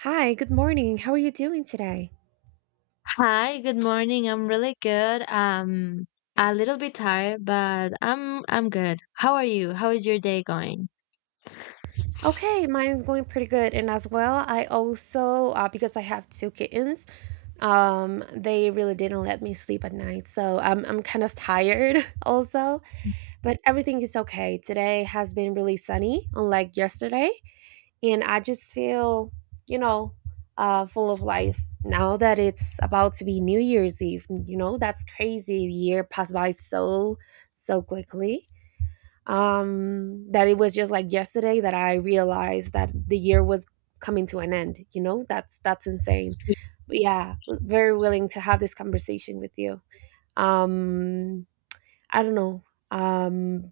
Hi, good morning. How are you doing today? Hi, good morning. I'm really good. A little bit tired, but I'm good. How are you? How is your day going? Okay, mine's going pretty good. And as well, I also, because I have two kittens, they really didn't let me sleep at night. So I'm kind of tired also, but everything is okay. Today has been really sunny, unlike yesterday. And I just feel, you know, full of life now that it's about to be New Year's Eve. You know, that's crazy. The year passed by so, so quickly, that it was just like yesterday that I realized that the year was coming to an end, you know. That's insane. But yeah, very willing to have this conversation with you. um I don't know. um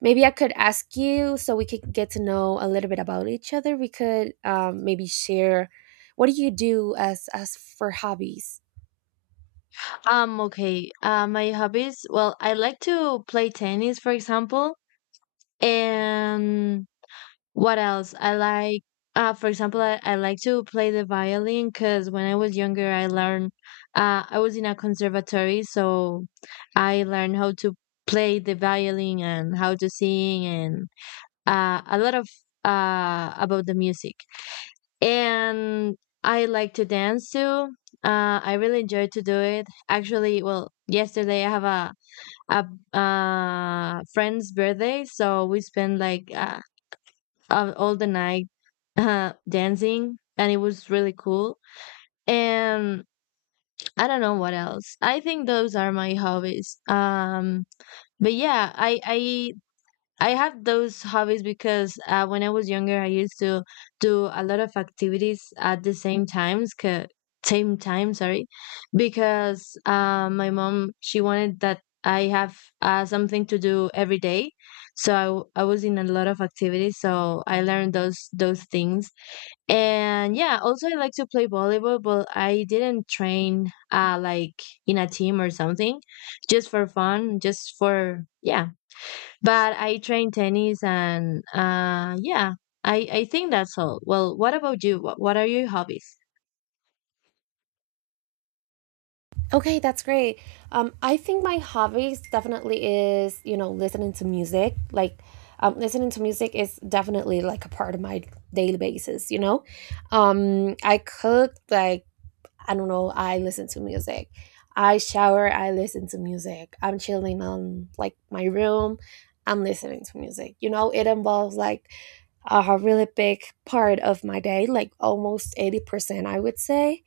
maybe I could ask you, so we could get to know a little bit about each other. We could, maybe share, what do you do as for hobbies? Okay. My hobbies. Well, I like to play tennis, for example, and what else? I like, for example, I like to play the violin because when I was younger, I learned, I was in a conservatory, so I learned how to play the violin and how to sing and a lot of about the music. And I like to dance too. I really enjoy to do it. Actually, well, yesterday I have a friend's birthday, so we spent like all the night dancing, and it was really cool. And I don't know what else. I think those are my hobbies. But yeah, I have those hobbies because when I was younger, I used to do a lot of activities at the same time, sorry, because my mom she wanted that I have something to do every day, so I was in a lot of activities. So I learned those things and yeah, also I like to play volleyball, but I didn't train like in a team or something, just for fun, just for yeah. But I train tennis and yeah, I think that's all. Well, what about you? What are your hobbies? Okay, that's great. I think my hobbies definitely is listening to music. Like, listening to music is definitely like a part of my daily basis, you know? I cook, like, I don't know, I listen to music. I shower, I listen to music. I'm chilling on like my room, I'm listening to music. You know, it involves like a really big part of my day, like almost 80%, I would say.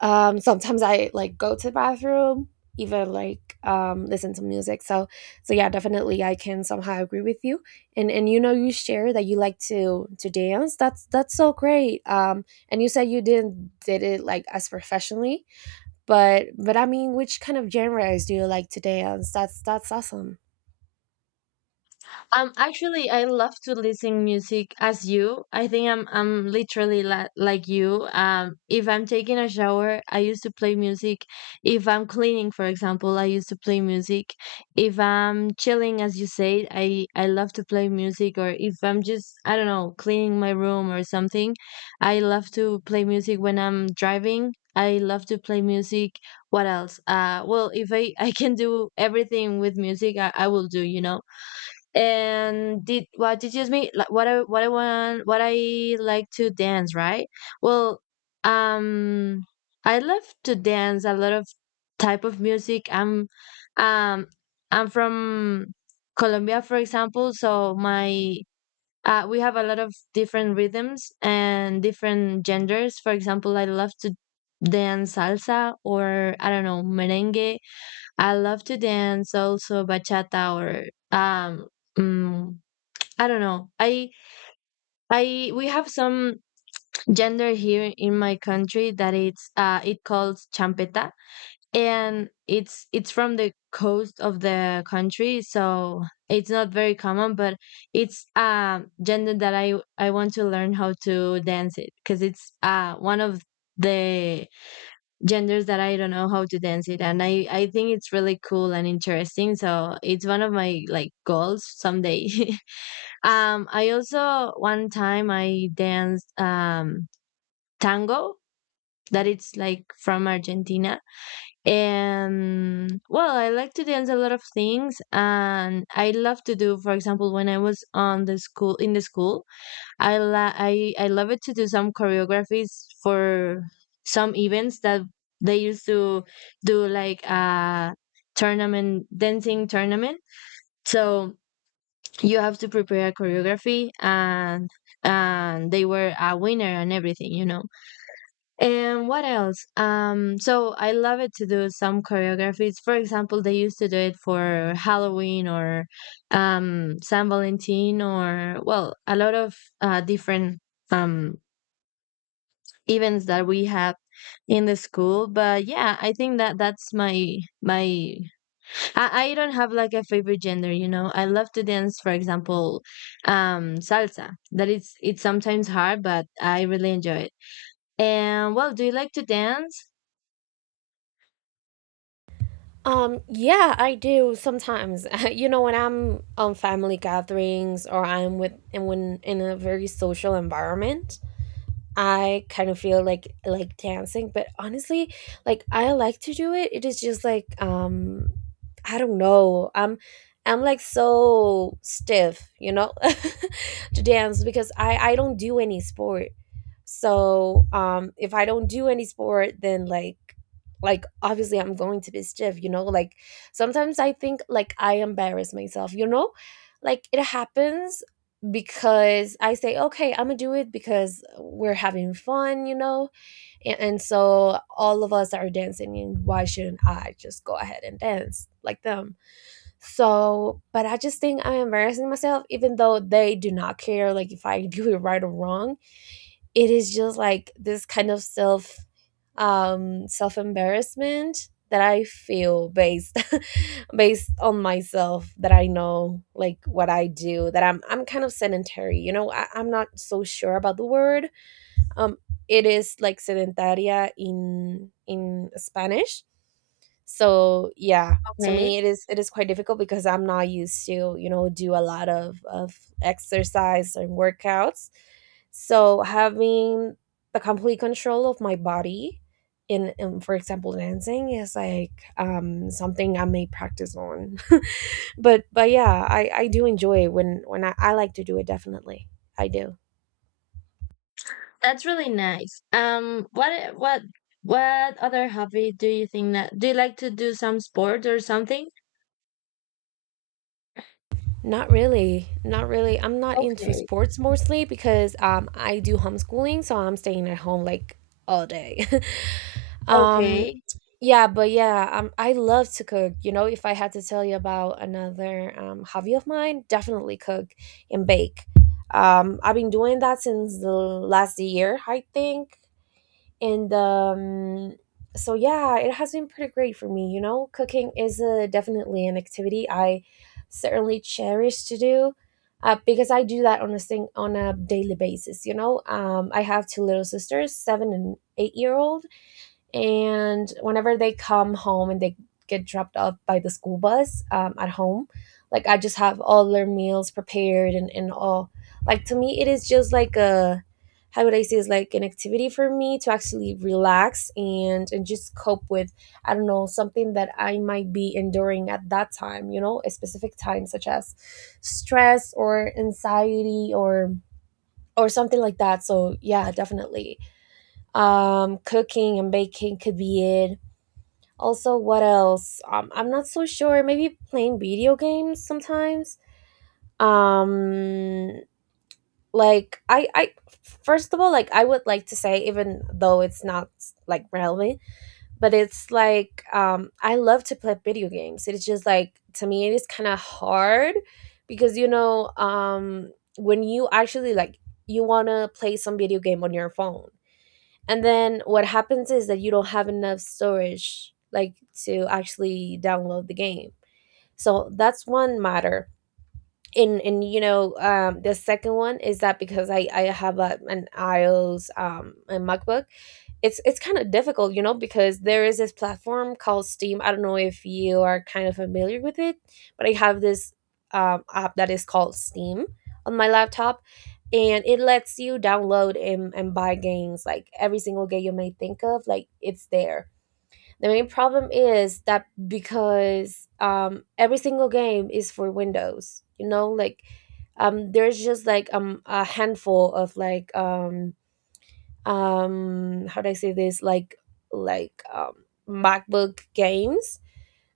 Sometimes I like go to the bathroom, even like, listen to music. So, so yeah, definitely I can somehow agree with you. And you know, you share that you like to dance. That's so great. And you said you didn't did it like as professionally, but I mean, which kind of genres do you like to dance? That's awesome. Actually, I love to listen music as you. I think I'm literally la like you. If I'm taking a shower, I used to play music. If I'm cleaning, for example, I used to play music. If I'm chilling, as you said, I love to play music. Or if I'm just, I don't know, cleaning my room or something, I love to play music when I'm driving. I love to play music. What else? Well, if I I can do everything with music, I will do, and did what teaches me like what I want what I like to dance, right? Well, um I love to dance a lot of type of music. Um I'm from Colombia, for example, so my we have a lot of different rhythms and different genders. For example, I love to dance salsa or, I don't know, merengue. I love to dance also bachata or um mm, I don't know. I We have some gender here in my country that it's it calls champeta, and it's from the coast of the country, so it's not very common, but it's gender that I want to learn how to dance it because it's one of the genders that I don't know how to dance it. And I think it's really cool and interesting. So it's one of my like goals someday. I also, one time I danced, tango, that it's like from Argentina. And well, I like to dance a lot of things and I love to do, for example, when I was on the school, in the school, I la- I love it to do some choreographies for some events that they used to do like a tournament, dancing tournament. So you have to prepare a choreography and they were a winner and everything, you know. And what else? So I love it to do some choreographies. For example, they used to do it for Halloween or San Valentin, or, well, a lot of different um events that we have in the school. But yeah, I think that that's my I don't have like a favorite gender, you know. I love to dance, for example, salsa, that is, it's sometimes hard, but I really enjoy it. And, well, do you like to dance? Yeah, I do sometimes. You know, when I'm on family gatherings or I'm with and when in a very social environment, I kind of feel like dancing, but honestly, like I like to do it. It is just like, I don't know. I'm like so stiff, you know, to dance because I don't do any sport. So, if I don't do any sport, then like obviously I'm going to be stiff, you know? Like sometimes I think like I embarrass myself, you know? Like it happens because I say, okay, I'm gonna do it because we're having fun, you know? And so all of us are dancing, and why shouldn't I just go ahead and dance like them? So, but I just think I'm embarrassing myself, even though they do not care, like if I do it right or wrong. It is just like this kind of self, self embarrassment that I feel, based based on myself, that I know like what I do, that I'm kind of sedentary, you know. I'm not so sure about the word. um, it is like sedentaria in Spanish. So yeah, to Okay, me it is quite difficult because I'm not used to, do a lot of exercise and workouts. So having the complete control of my body, in for example dancing, is like, something I may practice on. But yeah, I do enjoy it when I like to do it, definitely. I do. that's really nice. What other hobby do you think, that do you like to do some sport or something? Not really. Not really. I'm not into Okay. sports, mostly because I do homeschooling, so I'm staying at home like all day. um Okay. yeah, but yeah, I love to cook. You know, if I had to tell you about another, hobby of mine, definitely cook and bake. I've been doing that since the last year, I think, and, so yeah, it has been pretty great for me, you know. Cooking is, definitely an activity I certainly cherish to do, because I do that on a thing on a daily basis, you know. I have two little sisters, 7 and 8 year old, and whenever they come home and they get dropped off by the school bus, at home, like I just have all their meals prepared, and all. Like to me, it is just like a, how would I say, it's like an activity for me to actually relax and just cope with, I don't know, something that I might be enduring at that time, you know, a specific time, such as stress or anxiety, or something like that. So yeah, definitely cooking and baking could be it. Also, what else? I'm not so sure. Maybe playing video games sometimes. Um, like I first of all, like I would like to say, even though it's not like relevant, but it's like, I love to play video games. It's just like, to me, it is kind of hard because, when you actually like you want to play some video game on your phone, and then what happens is that you don't have enough storage like to actually download the game. So that's one matter. And the second one is that because I have an iOS, a MacBook, it's kind of difficult, you know, because there is this platform called Steam. I don't know if you are kind of familiar with it, but I have this, app that is called Steam on my laptop, and it lets you download and buy games, like every single game you may think of, like it's there. The main problem is that, because every single game is for Windows, you know, like, there's just like, a handful of, like, how do I say this, like, MacBook games.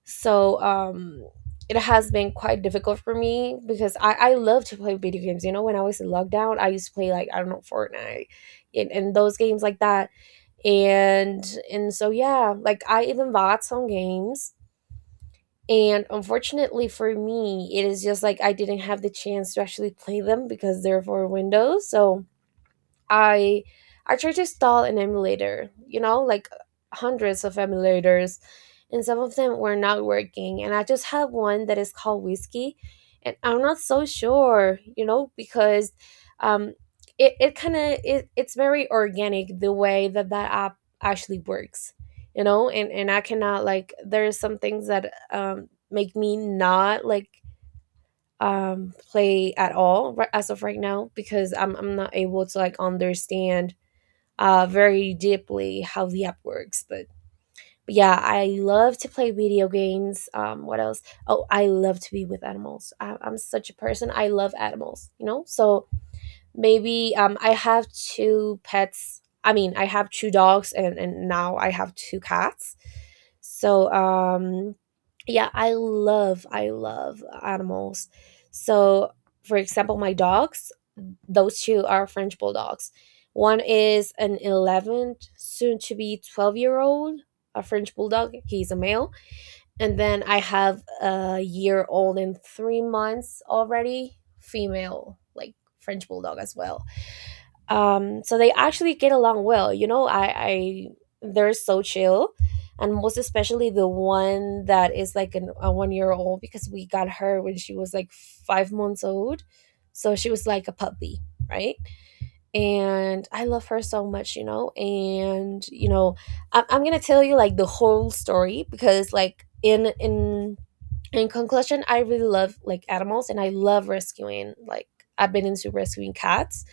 So, it has been quite difficult for me because I love to play video games. You know, when I was in lockdown, I used to play, like, I don't know, Fortnite, and those games like that, and and so yeah, like I even bought some games, and unfortunately for me, it is just like I didn't have the chance to actually play them because they're for Windows. So I I tried to install an emulator, you know, like hundreds of emulators, and some of them were not working. And I just have one that is called Whiskey, and I'm not so sure, you know, because, um, it, it kind of it, it's very organic the way that that app actually works, you know. And I cannot, like, there's some things that, make me not like play at all, as of right now, because I'm not able to like understand, very deeply, how the app works. But yeah, I love to play video games. What else? Oh, I love to be with animals. I'm such a person. I love animals, you know? So maybe, I have two pets. I mean, I have two dogs, and now I have two cats. So, yeah, I love animals. So, for example, my dogs, those two are French bulldogs. One is an 11, soon to be 12-year-old, a French bulldog. He's a male. And then I have a year old and 3 months already, female, like French bulldog as well. So they actually get along well. You know, I they're so chill. And most especially the one that is like a 1 year old, because we got her when she was like 5 months old. So she was like a puppy, right? And I love her so much, you know. And you know, I'm gonna tell you like the whole story, because like, in conclusion, I really love like animals, and I love rescuing. Like, I've been into rescuing cats.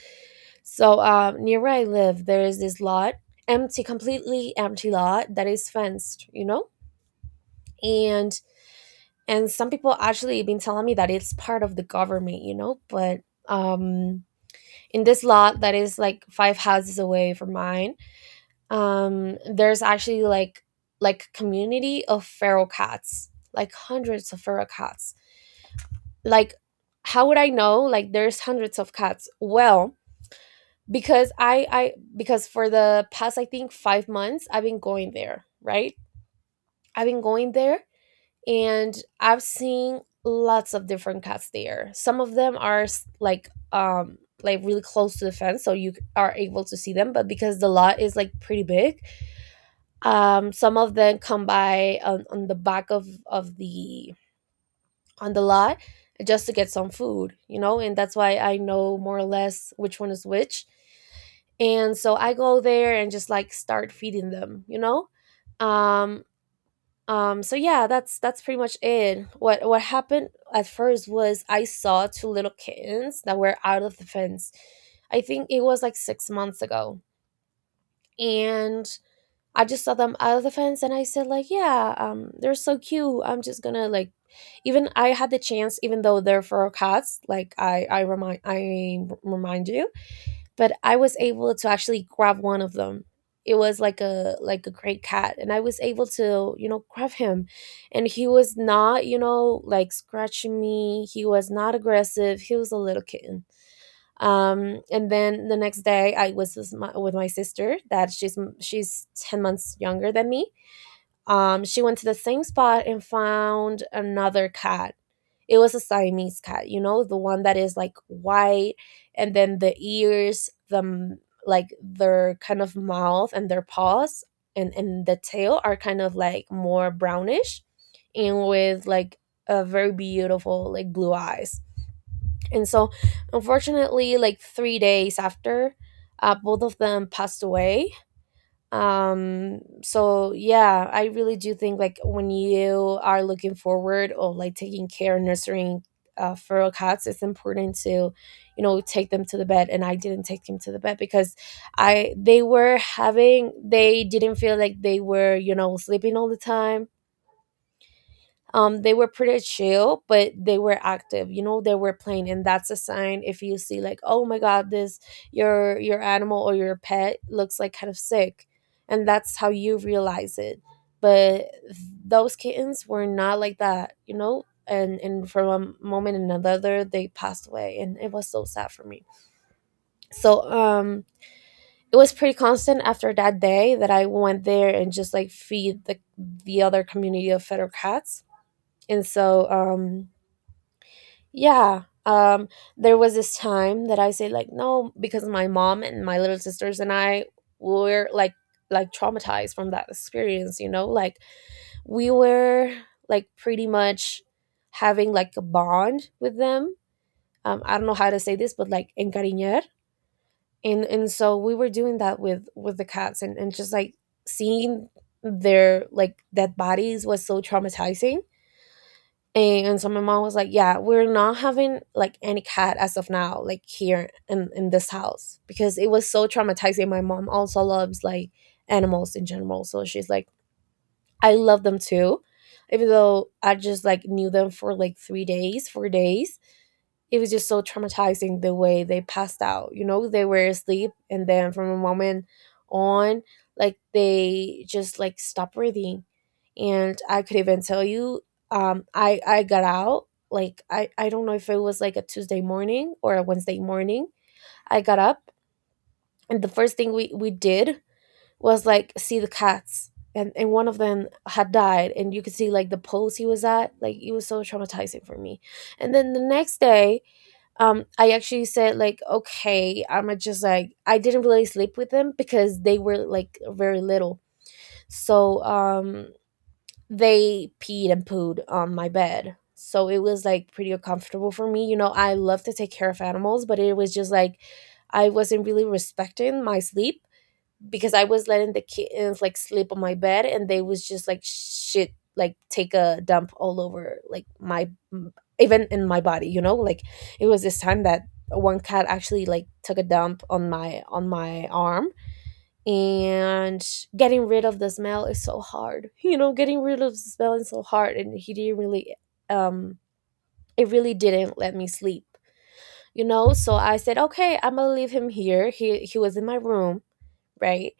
So, Near where I live, there is this lot, empty, completely empty lot, that is fenced, you know. And and some people actually been telling me that it's part of the government, you know. But, um in this lot that is like five houses away from mine, there's actually like, community of feral cats, like hundreds of feral cats. Like, how would I know like there's hundreds of cats? Well, because I because for the past, I think, 5 months, I've been going there, right? I've been going there, and I've seen lots of different cats there. Some of them are, like, really close to the fence, so you are able to see them. But because the lot is like pretty big, some of them come by on the back of the on the lot, just to get some food, you know. And that's why I know, more or less, which one is which. And so I go there and just like start feeding them, you know. Um, yeah, that's pretty much it. What happened at first was I saw two little kittens that were out of the fence. I think it was like 6 months ago, and I just saw them out of the fence, and I said like, yeah, they're so cute. I'm just gonna like, even I had the chance, even though they're feral cats. Like I remind you, but I was able to actually grab one of them. It was like a great cat, and I was able to, you know, grab him, and he was not, you know, like scratching me. He was not aggressive. He was a little kitten. And then the next day I was with my sister that she's 10 months younger than me. She went to the same spot and found another cat. It was a Siamese cat, you know, the one that is like white, and then the ears, like their kind of mouth and their paws and the tail are kind of like more brownish, and with like a very beautiful like blue eyes. And so unfortunately like 3 days after, both of them passed away. So yeah, I really do think like when you are looking forward or like taking care and nurturing feral cats, it's important to, you know, take them to the bed. And I didn't take them to the bed because I they were having, they didn't feel like they were, you know, sleeping all the time. They were pretty chill, but they were active, you know, they were playing. And that's a sign. If you see like, oh my God, this, your animal or your pet looks like kind of sick, and that's how you realize it. But those kittens were not like that, you know. And from a moment and another they passed away, and it was so sad for me. so um it was pretty constant after that day that I went there and just like feed the other community of fetter cats. And so yeah. There was this time that I say like no, because my mom and my little sisters and I were like traumatized from that experience, you know? Like we were like pretty much having like a bond with them. I don't know how to say this, but like encariñar. And so we were doing that with the cats, and just like seeing their like dead bodies was so traumatizing. And so my mom was like, "Yeah, we're not having like any cat as of now, like here in this house because it was so traumatizing." My mom also loves like animals in general, so she's like, "I love them too." Even though I just like knew them for like 3 days, 4 days, it was just so traumatizing the way they passed out. You know, they were asleep, and then from a moment on, like they just like stopped breathing. And I could even tell you, I got out like, I don't know if it was like a Tuesday morning or a Wednesday morning. I got up, and the first thing we did was like see the cats, and one of them had died, and you could see like the pose he was at. Like it was so traumatizing for me. And then the next day, I actually said like, okay, I'm gonna just like, I didn't really sleep with them because they were like very little. So they peed and pooed on my bed. So it was like pretty uncomfortable for me. You know, I love to take care of animals, but it was just like I wasn't really respecting my sleep because I was letting the kittens like sleep on my bed, and they was just like shit, like take a dump all over like my, even in my body, you know? Like it was this time that one cat actually like took a dump on my arm. And getting rid of the smell is so hard, you know, getting rid of the smell is so hard. And he didn't really um it really didn't let me sleep, you know. So I said, okay, I'm gonna leave him here. He was in my room, right?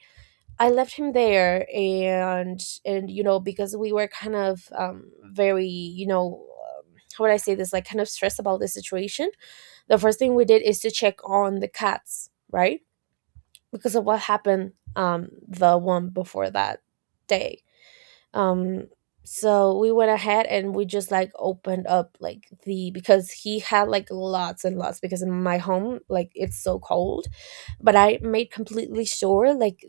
I left him there. And you know, because we were kind of very, you know, um, how would I say this, like kind of stressed about the situation, the first thing we did is to check on the cats, right? Because of what happened, the one before that day. um so we went ahead, and we just like opened up like the, because he had like lots and lots, because in my home like it's so cold, but I made completely sure like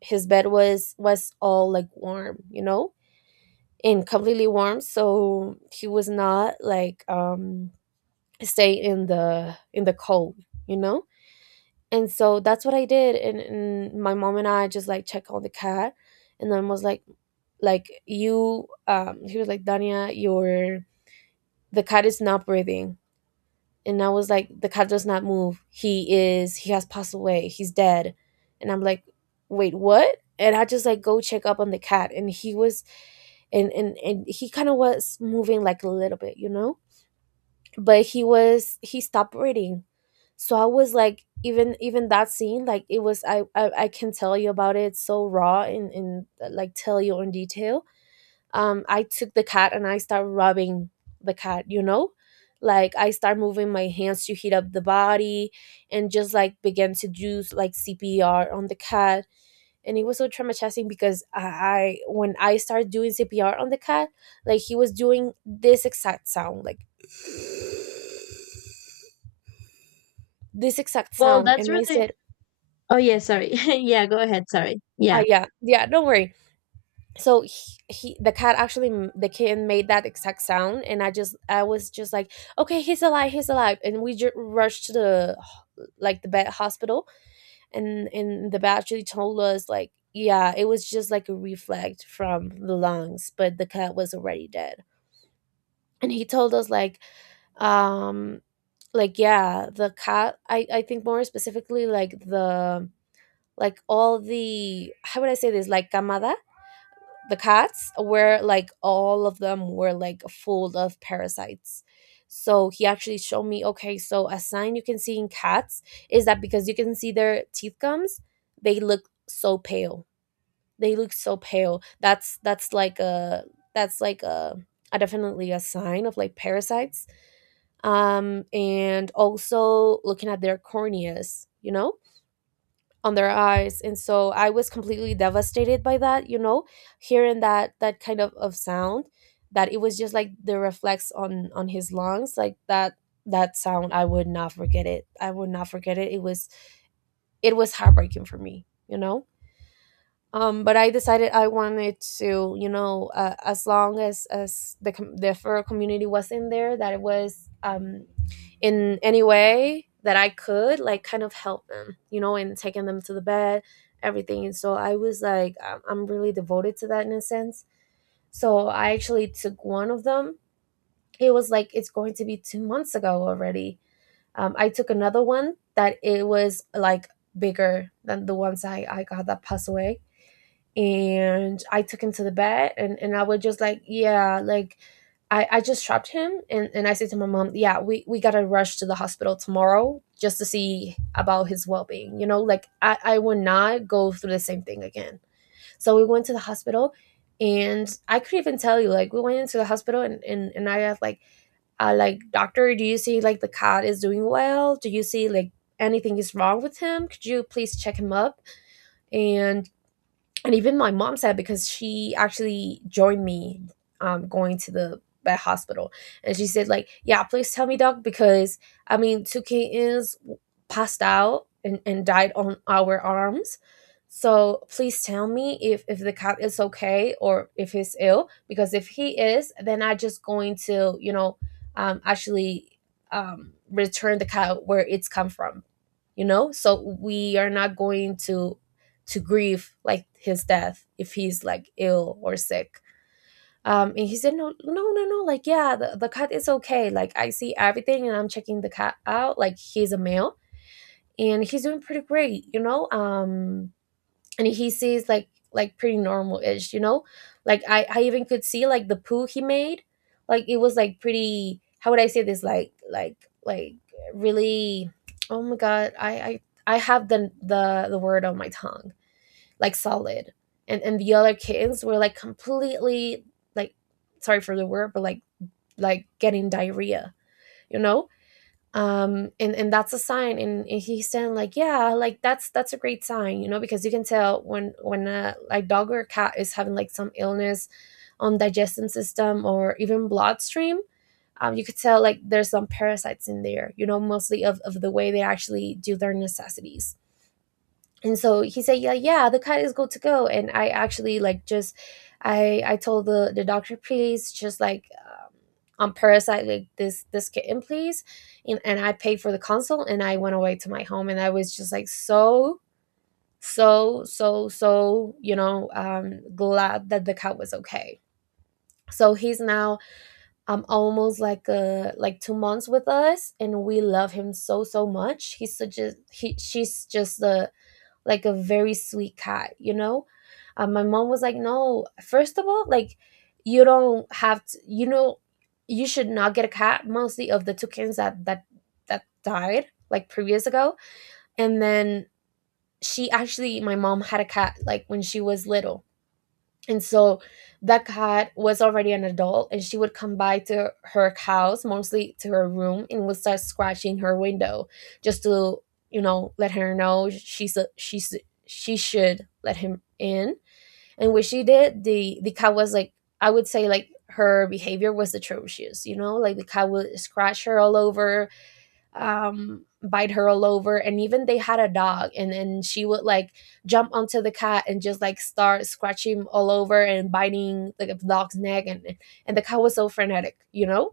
his bed was all like warm, you know, and completely warm, so he was not like stay in the cold, you know. And so that's what I did, and my mom and I just like check on the cat, and then was like you, he was like, Dania, your the cat is not breathing. And I was like, the cat does not move. He has passed away. He's dead. And I'm like, wait, what? And I just like go check up on the cat, and he was, and he kind of was moving like a little bit, you know, but he stopped reading. So I was like, even that scene like it was, I can tell you about it so raw, and like tell you in detail. I took the cat and I start rubbing the cat, you know, like I start moving my hands to heat up the body, and just like began to do like CPR on the cat. And it was so traumatizing because I, when I started doing CPR on the cat, like he was doing this exact sound, like this exact Well, sound, that's and I really... said, oh yeah, sorry yeah, go ahead, sorry, ah, yeah. yeah yeah, don't worry. So he, the cat actually the kitten made that exact sound, and I just, I was just like, okay, he's alive, he's alive. And we rushed to the like the vet hospital. And the vet actually told us like, yeah, it was just like a reflect from the lungs, but the cat was already dead. And he told us like, um like, yeah, the cat, I think more specifically like the, like all the, how would I say this, like camada, the cats were like, all of them were like full of parasites. So he actually showed me, okay, so a sign you can see in cats is that, because you can see their teeth gums, they look so pale. They look so pale. That's like a, that's like a definitely a sign of like parasites. And also looking at their corneas, you know, on their eyes. And so I was completely devastated by that, you know, hearing that that kind of sound that it was just like the reflex on his lungs, like that that sound. I would not forget it. I would not forget it. It was, it was heartbreaking for me, you know. But I decided I wanted to, you know, as long as the the fur community was in there, that it was in any way that I could, like kind of help them, you know, and taking them to the bed, everything. And so I was like, I'm really devoted to that in a sense. So I actually took one of them. It was like, it's going to be 2 months ago already. I took another one that it was like bigger than the ones I got that passed away. And I took him to the vet, and I was just like, yeah, like I just trapped him, and I said to my mom, yeah, we gotta rush to the hospital tomorrow just to see about his well being. You know, like I would not go through the same thing again. So we went to the hospital, and I could even tell you, like we went into the hospital, and I asked like, like, doctor, do you see like the cat is doing well? Do you see like anything is wrong with him? Could you please check him up? And and even my mom said, because she actually joined me going to the vet hospital. And she said, like, yeah, please tell me, doc, because I mean, passed out and died on our arms. So please tell me if the cat is okay, or if he's ill, because if he is, then I just going to, actually, return the cat where it's come from. You know, so we are not going to grieve, like, his death if he's, like, ill or sick. And he said, no, no, no, no, like, yeah, the cat is okay. Like, I see everything, and I'm checking the cat out. Like, he's a male, and he's doing pretty great, you know. And he sees, like pretty normal-ish, you know. Like, I even could see, like, the poo he made. Like, it was, like, pretty — how would I say this? Like, like really — oh my god, I have the word on my tongue. Like, solid. And the other kittens were, like, completely, like — sorry for the word, but, like getting diarrhea, you know. And that's a sign, and he's saying, like, yeah, like, that's a great sign, you know, because you can tell when a, like, dog or a cat is having, like, some illness on digestive system or even bloodstream. You could tell, like, there's some parasites in there, you know, mostly of the way they actually do their necessities. And so he said, yeah, yeah, the cut is good to go. And I actually, like, just I told the doctor, please, just, like, on parasite, like, this kitten, please. And I paid for the consult, and I went away to my home, and I was just, like, so so, you know, glad that the cat was okay. So he's now, almost, like, like 2 months with us, and we love him so so much. He's such a — he she's just the — like a very sweet cat, you know? My mom was like, no, first of all, like, you don't have to, you should not get a cat, mostly of the toucans that died, like, previous ago. And then she actually — my mom had a cat, like, when she was little. And so that cat was already an adult, and she would come by to her house, mostly to her room, and would start scratching her window just to, let her know she's a — she should let him in. And when she did, the cat was like — I would say, like, her behavior was atrocious, you know, like the cat would scratch her all over, bite her all over. And even they had a dog, and then she would, like, jump onto the cat and just, like, start scratching all over and biting, like, the dog's neck. And the cat was so frenetic, you know.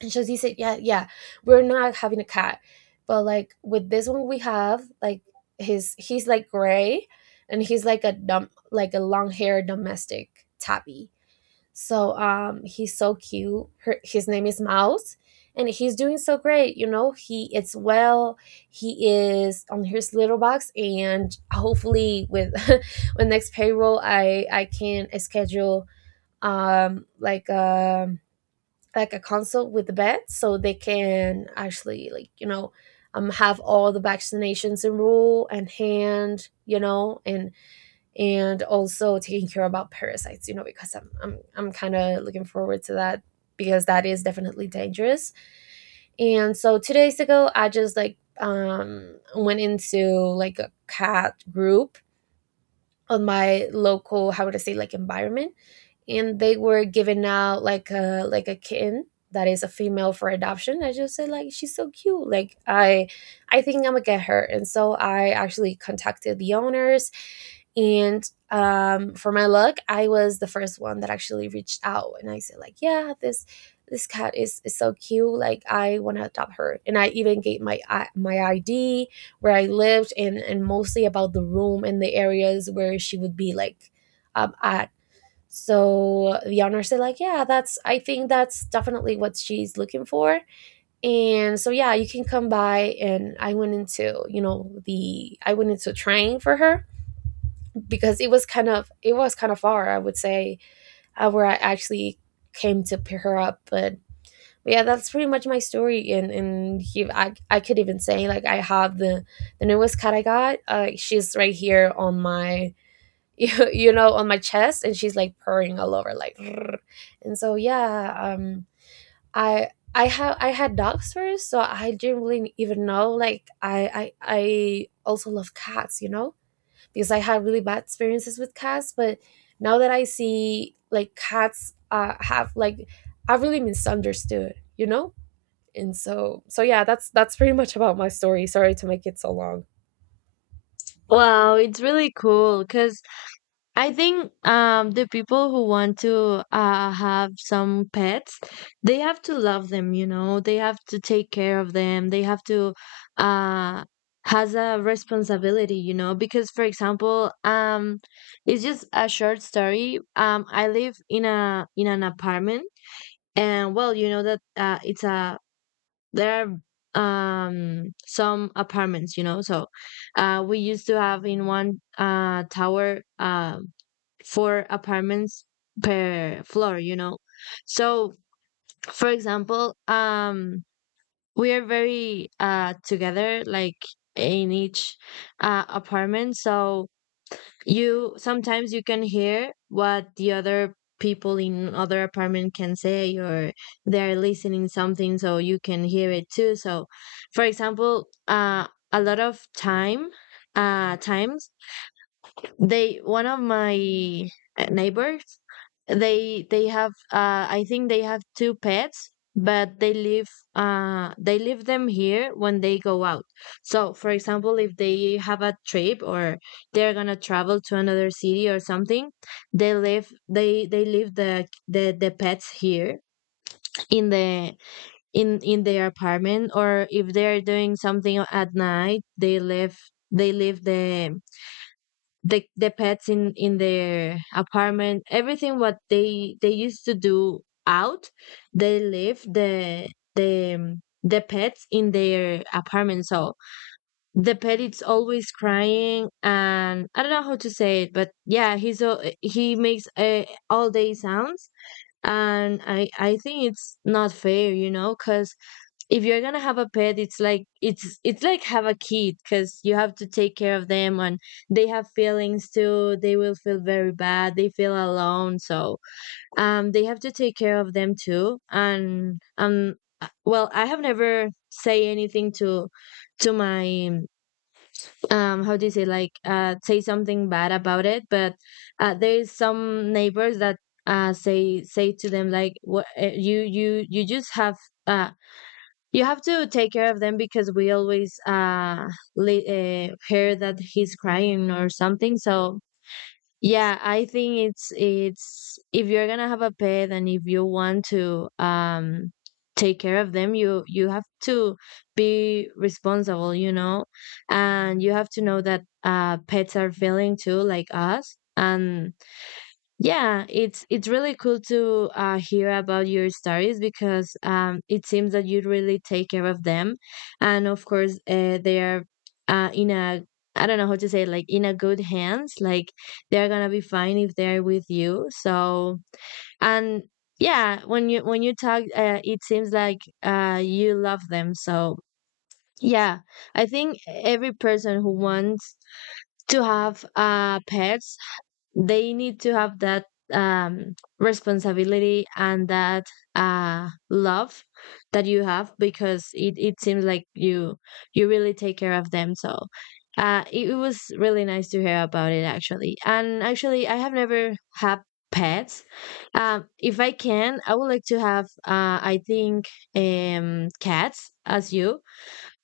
And Josie said, yeah, yeah, we're not having a cat. But, like, with this one, we have, like — his he's, like, gray, and he's, like, a dumb, like a long hair domestic tabby. So, he's so cute. His name is Mouse, and he's doing so great. You know, he it's well. He is on his little box, and hopefully with with next payroll, I can schedule um like um like a consult with the vet, so they can actually, like, you know, have all the vaccinations in rule and hand, you know. And also taking care about parasites, you know, because I'm kind of looking forward to that, because that is definitely dangerous. And so 2 days ago, I just, like, went into, like, a cat group on my local — how would I say — like, environment. And they were giving out, like, a like a kitten that is a female for adoption. I just said, like, she's so cute, like, I think I'm gonna get her. And so I actually contacted the owners, and for my luck, I was the first one that actually reached out. And I said, like, yeah, this cat is so cute, like, I want to adopt her. And I even gave my my id, where I lived, and mostly about the room and the areas where she would be, like, um, uh, so the owner said, like, yeah, that's I think that's definitely what she's looking for. And so yeah, you can come by. And I went into, you know, the I went into training for her, because it was kind of far, I would say, where I actually came to pick her up. But yeah, that's pretty much my story. And I could even say, like, I have the newest cat I got. She's right here on my you know, on my chest, and she's, like, purring all over, like, "Grr." And so yeah, i I had dogs first, so I didn't really even know, like, I also love cats, you know. Because I had really bad experiences with cats, but now that I see, like, cats have, like — I've really misunderstood, you know. And so yeah, that's pretty much about my story. Sorry to make it so long. Wow, it's really cool because I think the people who want to have some pets, they have to love them, you know, they have to take care of them, they have to uh, has a responsibility, you know, because, for example, it's just a short story. I live in a in an apartment, and, well, you know that it's a there are some apartments, you know. So we used to have in one tower four apartments per floor, you know. So, for example, we are very together like in each apartment. So you sometimes you can hear what the other people in other apartment can say or they're listening something, so you can hear it too. So, for example, a lot of times, they one of my neighbors, they have I think they have two pets, but they leave them here when they go out. So, for example, if they have a trip or they're gonna travel to another city or something, they leave the the pets here in the in their apartment, or if they're doing something at night, they leave the the pets in their apartment. Everything what they used to do out, they leave the the pets in their apartment. So the pet is always crying, and I don't know how to say it, but yeah, he makes all day sounds. And I think it's not fair, you know, because if you're gonna have a pet, it's like it's like have a kid, because you have to take care of them, and they have feelings too. They will feel very bad, they feel alone. So they have to take care of them too. And well, I have never say anything to my how do you say, like say something bad about it. But there is some neighbors that say to them like what, you just have uh you have to take care of them, because we always li- hear that he's crying or something. So yeah, I think it's if you're gonna have a pet and if you want to take care of them, you have to be responsible, you know, and you have to know that pets are feeling too, like us. And yeah, it's really cool to hear about your stories, because it seems that you really take care of them, and of course they are in a, I don't know how to say it, like in a good hands. Like, they're gonna be fine if they're with you. So, and yeah, when you talk, it seems like you love them. So yeah, I think every person who wants to have pets, they need to have that responsibility and that love that you have, because it seems like you really take care of them. So it, it was really nice to hear about it. Actually, and actually I have never had pets. If I can, I would like to have, I think, cats as you.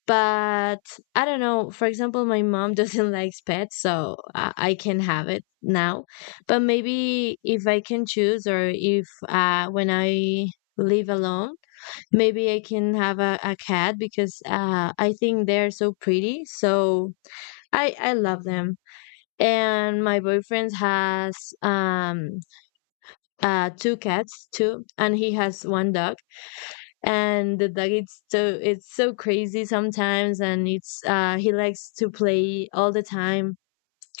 But I don't know. For example, my mom doesn't like pets, so I can have it now. But maybe if I can choose, or if when I live alone, maybe I can have a cat, because I think they're so pretty. So I love them. And my boyfriend has um two cats too, and he has one dog, and like, it's so, it's so crazy sometimes. And it's he likes to play all the time,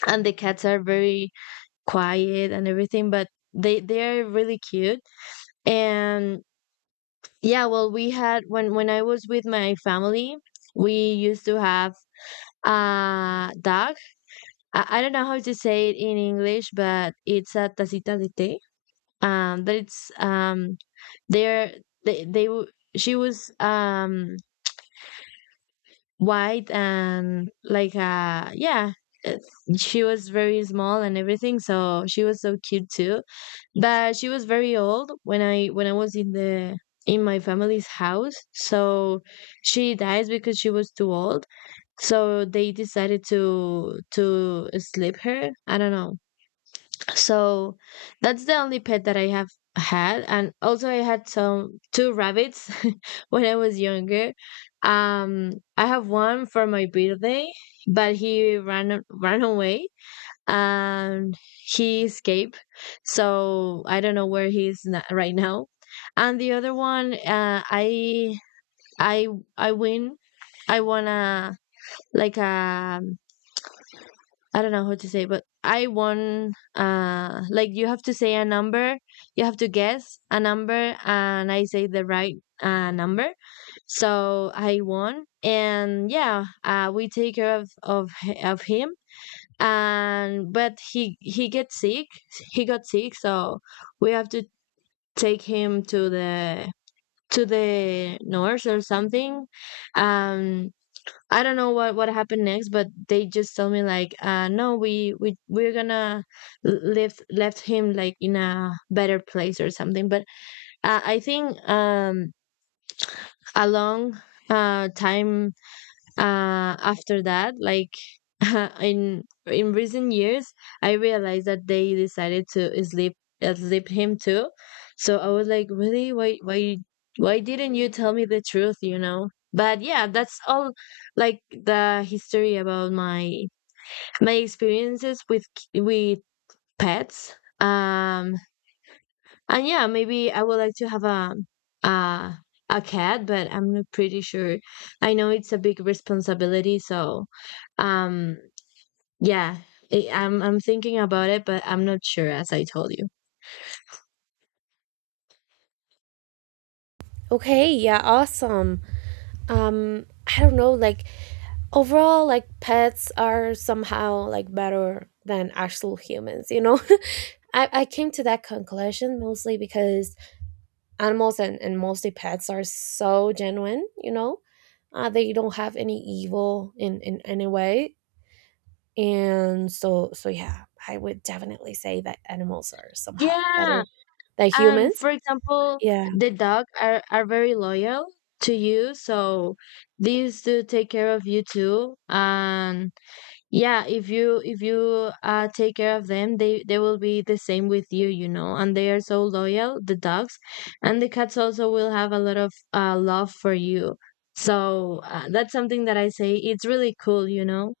and the cats are very quiet and everything, but they they're really cute. And yeah, well, we had when I was with my family, we used to have a dog. I don't know how to say it in English, but it's a tacita de té. But it's they're they w- she was white and like, yeah, it's, she was very small and everything, so she was so cute too. But she was very old when I when I was in the in my family's house. So she died because she was too old, so they decided to slip her, I don't know. So that's the only pet that I have had. And also I had some two rabbits when I was younger. Um, I have one for my birthday, but he ran away and he escaped. So I don't know where he is right now. And the other one I I win I won a like a I don't know how to say, but I won. Like you have to say a number, you have to guess a number, and I say the right number. So I won, and yeah, we take care of him. And but he gets sick. He got sick, so we have to take him to the nurse or something. Um, I don't know what happened next, but they just told me like, no, we're gonna left him like in a better place or something. But I think a long time after that, like in recent years, I realized that they decided to sleep, sleep him too. So I was like, really? Why didn't you tell me the truth, but yeah, that's all, like the history about my my experiences with k- with pets. um and yeah, maybe I would like to have a a cat, but I'm not pretty sure. I know it's a big responsibility, so um yeah, I'm thinking about it, but I'm not sure, as I told you. Okay, yeah, awesome. um I don't know, like, overall, like, pets are somehow, like, better than actual humans, you know. I came to that conclusion mostly because animals, and mostly pets, are so genuine, you know. They don't have any evil in any way. And so yeah, I would definitely say that animals are somehow Yeah. better than And humans. for example, Yeah, the dog are very loyal to you, so these do take care of you too. And yeah, if you take care of them, they will be the same with you, you know. And they are so loyal, the dogs, and the cats also will have a lot of love for you. So that's something that I say. It's really cool, you know.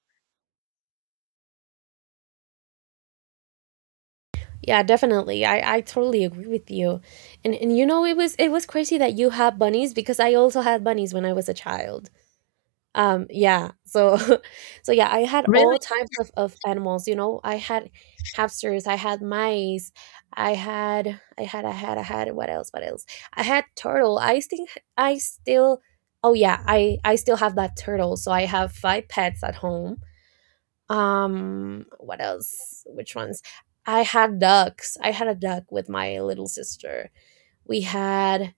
yeah, definitely. I totally agree with you. And you know, it was crazy that you had bunnies, because I also had bunnies when I was a child. Yeah. So so yeah, I had Really? all types of animals, you know. I had hamsters, I had mice, I had — what else? What else? I had turtle. I think I still Oh yeah, I still have that turtle. So I have five pets at home. What else? Which ones? I had ducks. I had a duck with my little sister. We had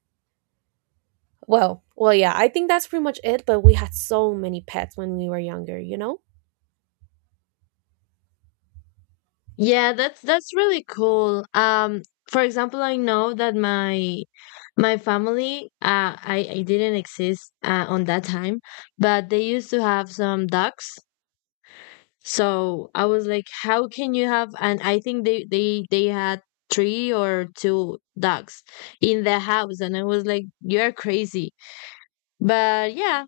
Well, yeah, I think that's pretty much it, but we had so many pets when we were younger, you know? Yeah, that's really cool. For example, I know that my family, I didn't exist on that time, but they used to have some ducks. So I was like, how can you have? And I think they had three or two ducks in the house, and I was like, you're crazy. But yeah,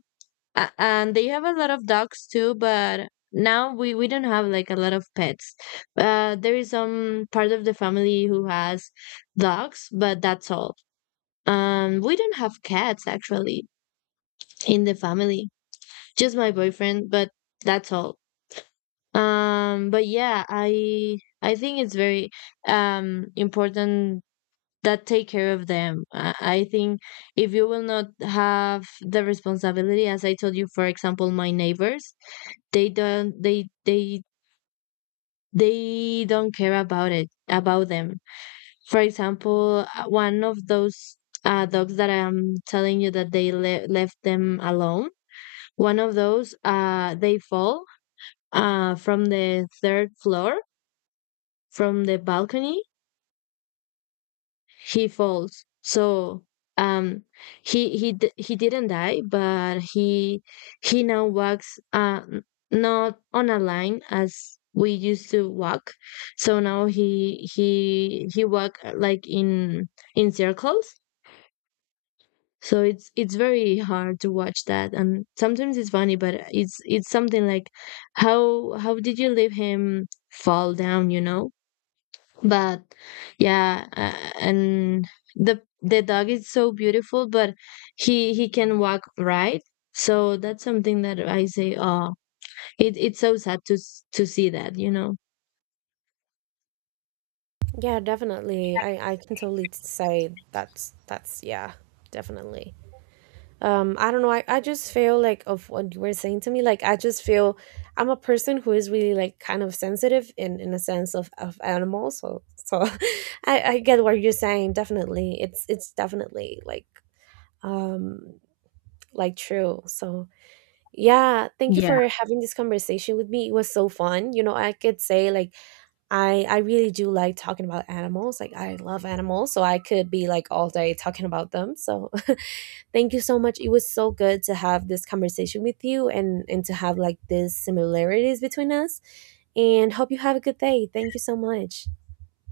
and they have a lot of dogs too. But now we don't have like a lot of pets. There is some part of the family who has dogs, but that's all. We don't have cats actually in the family, just my boyfriend, but that's all. But yeah, I think it's very important that take care of them. I think if you will not have the responsibility, as I told you, for example, my neighbors, they don't they they they don't care about it, about them. For example, one of those dogs that I'm telling you that they left them alone. One of those, they fall from the third floor, from the balcony. He falls, so um he he didn't die, but he now walks not on a line as we used to walk. So now he walk, like in circles. So it's very hard to watch that, and sometimes it's funny, but it's something like, how did you leave him fall down, you know? But yeah, and the dog is so beautiful, but he can walk right. So that's something that I say, oh, it's so sad to to see that, you know. Yeah, definitely. I can totally say that's yeah, definitely. I don't know. I just feel, like, of what you were saying to me, like I just feel I'm a person who is really, like, kind of sensitive in a sense of animals. So I get what you're saying. Definitely, it's definitely, like, um like true. So yeah, thank you Yeah. for having this conversation with me. It was so fun. You know, I could say, like, I really do like talking about animals. Like, I love animals, so I could be, like, all day talking about them. So thank you so much. It was so good to have this conversation with you, and to have, like, these similarities between us. And hope you have a good day. Thank you so much.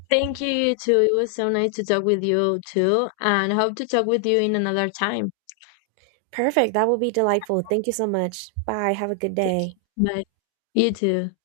Thank you, you too. It was so nice to talk with you too, and hope to talk with you in another time. Perfect. That will be delightful. Thank you so much. Bye. Have a good Thank day. you. Bye. You too.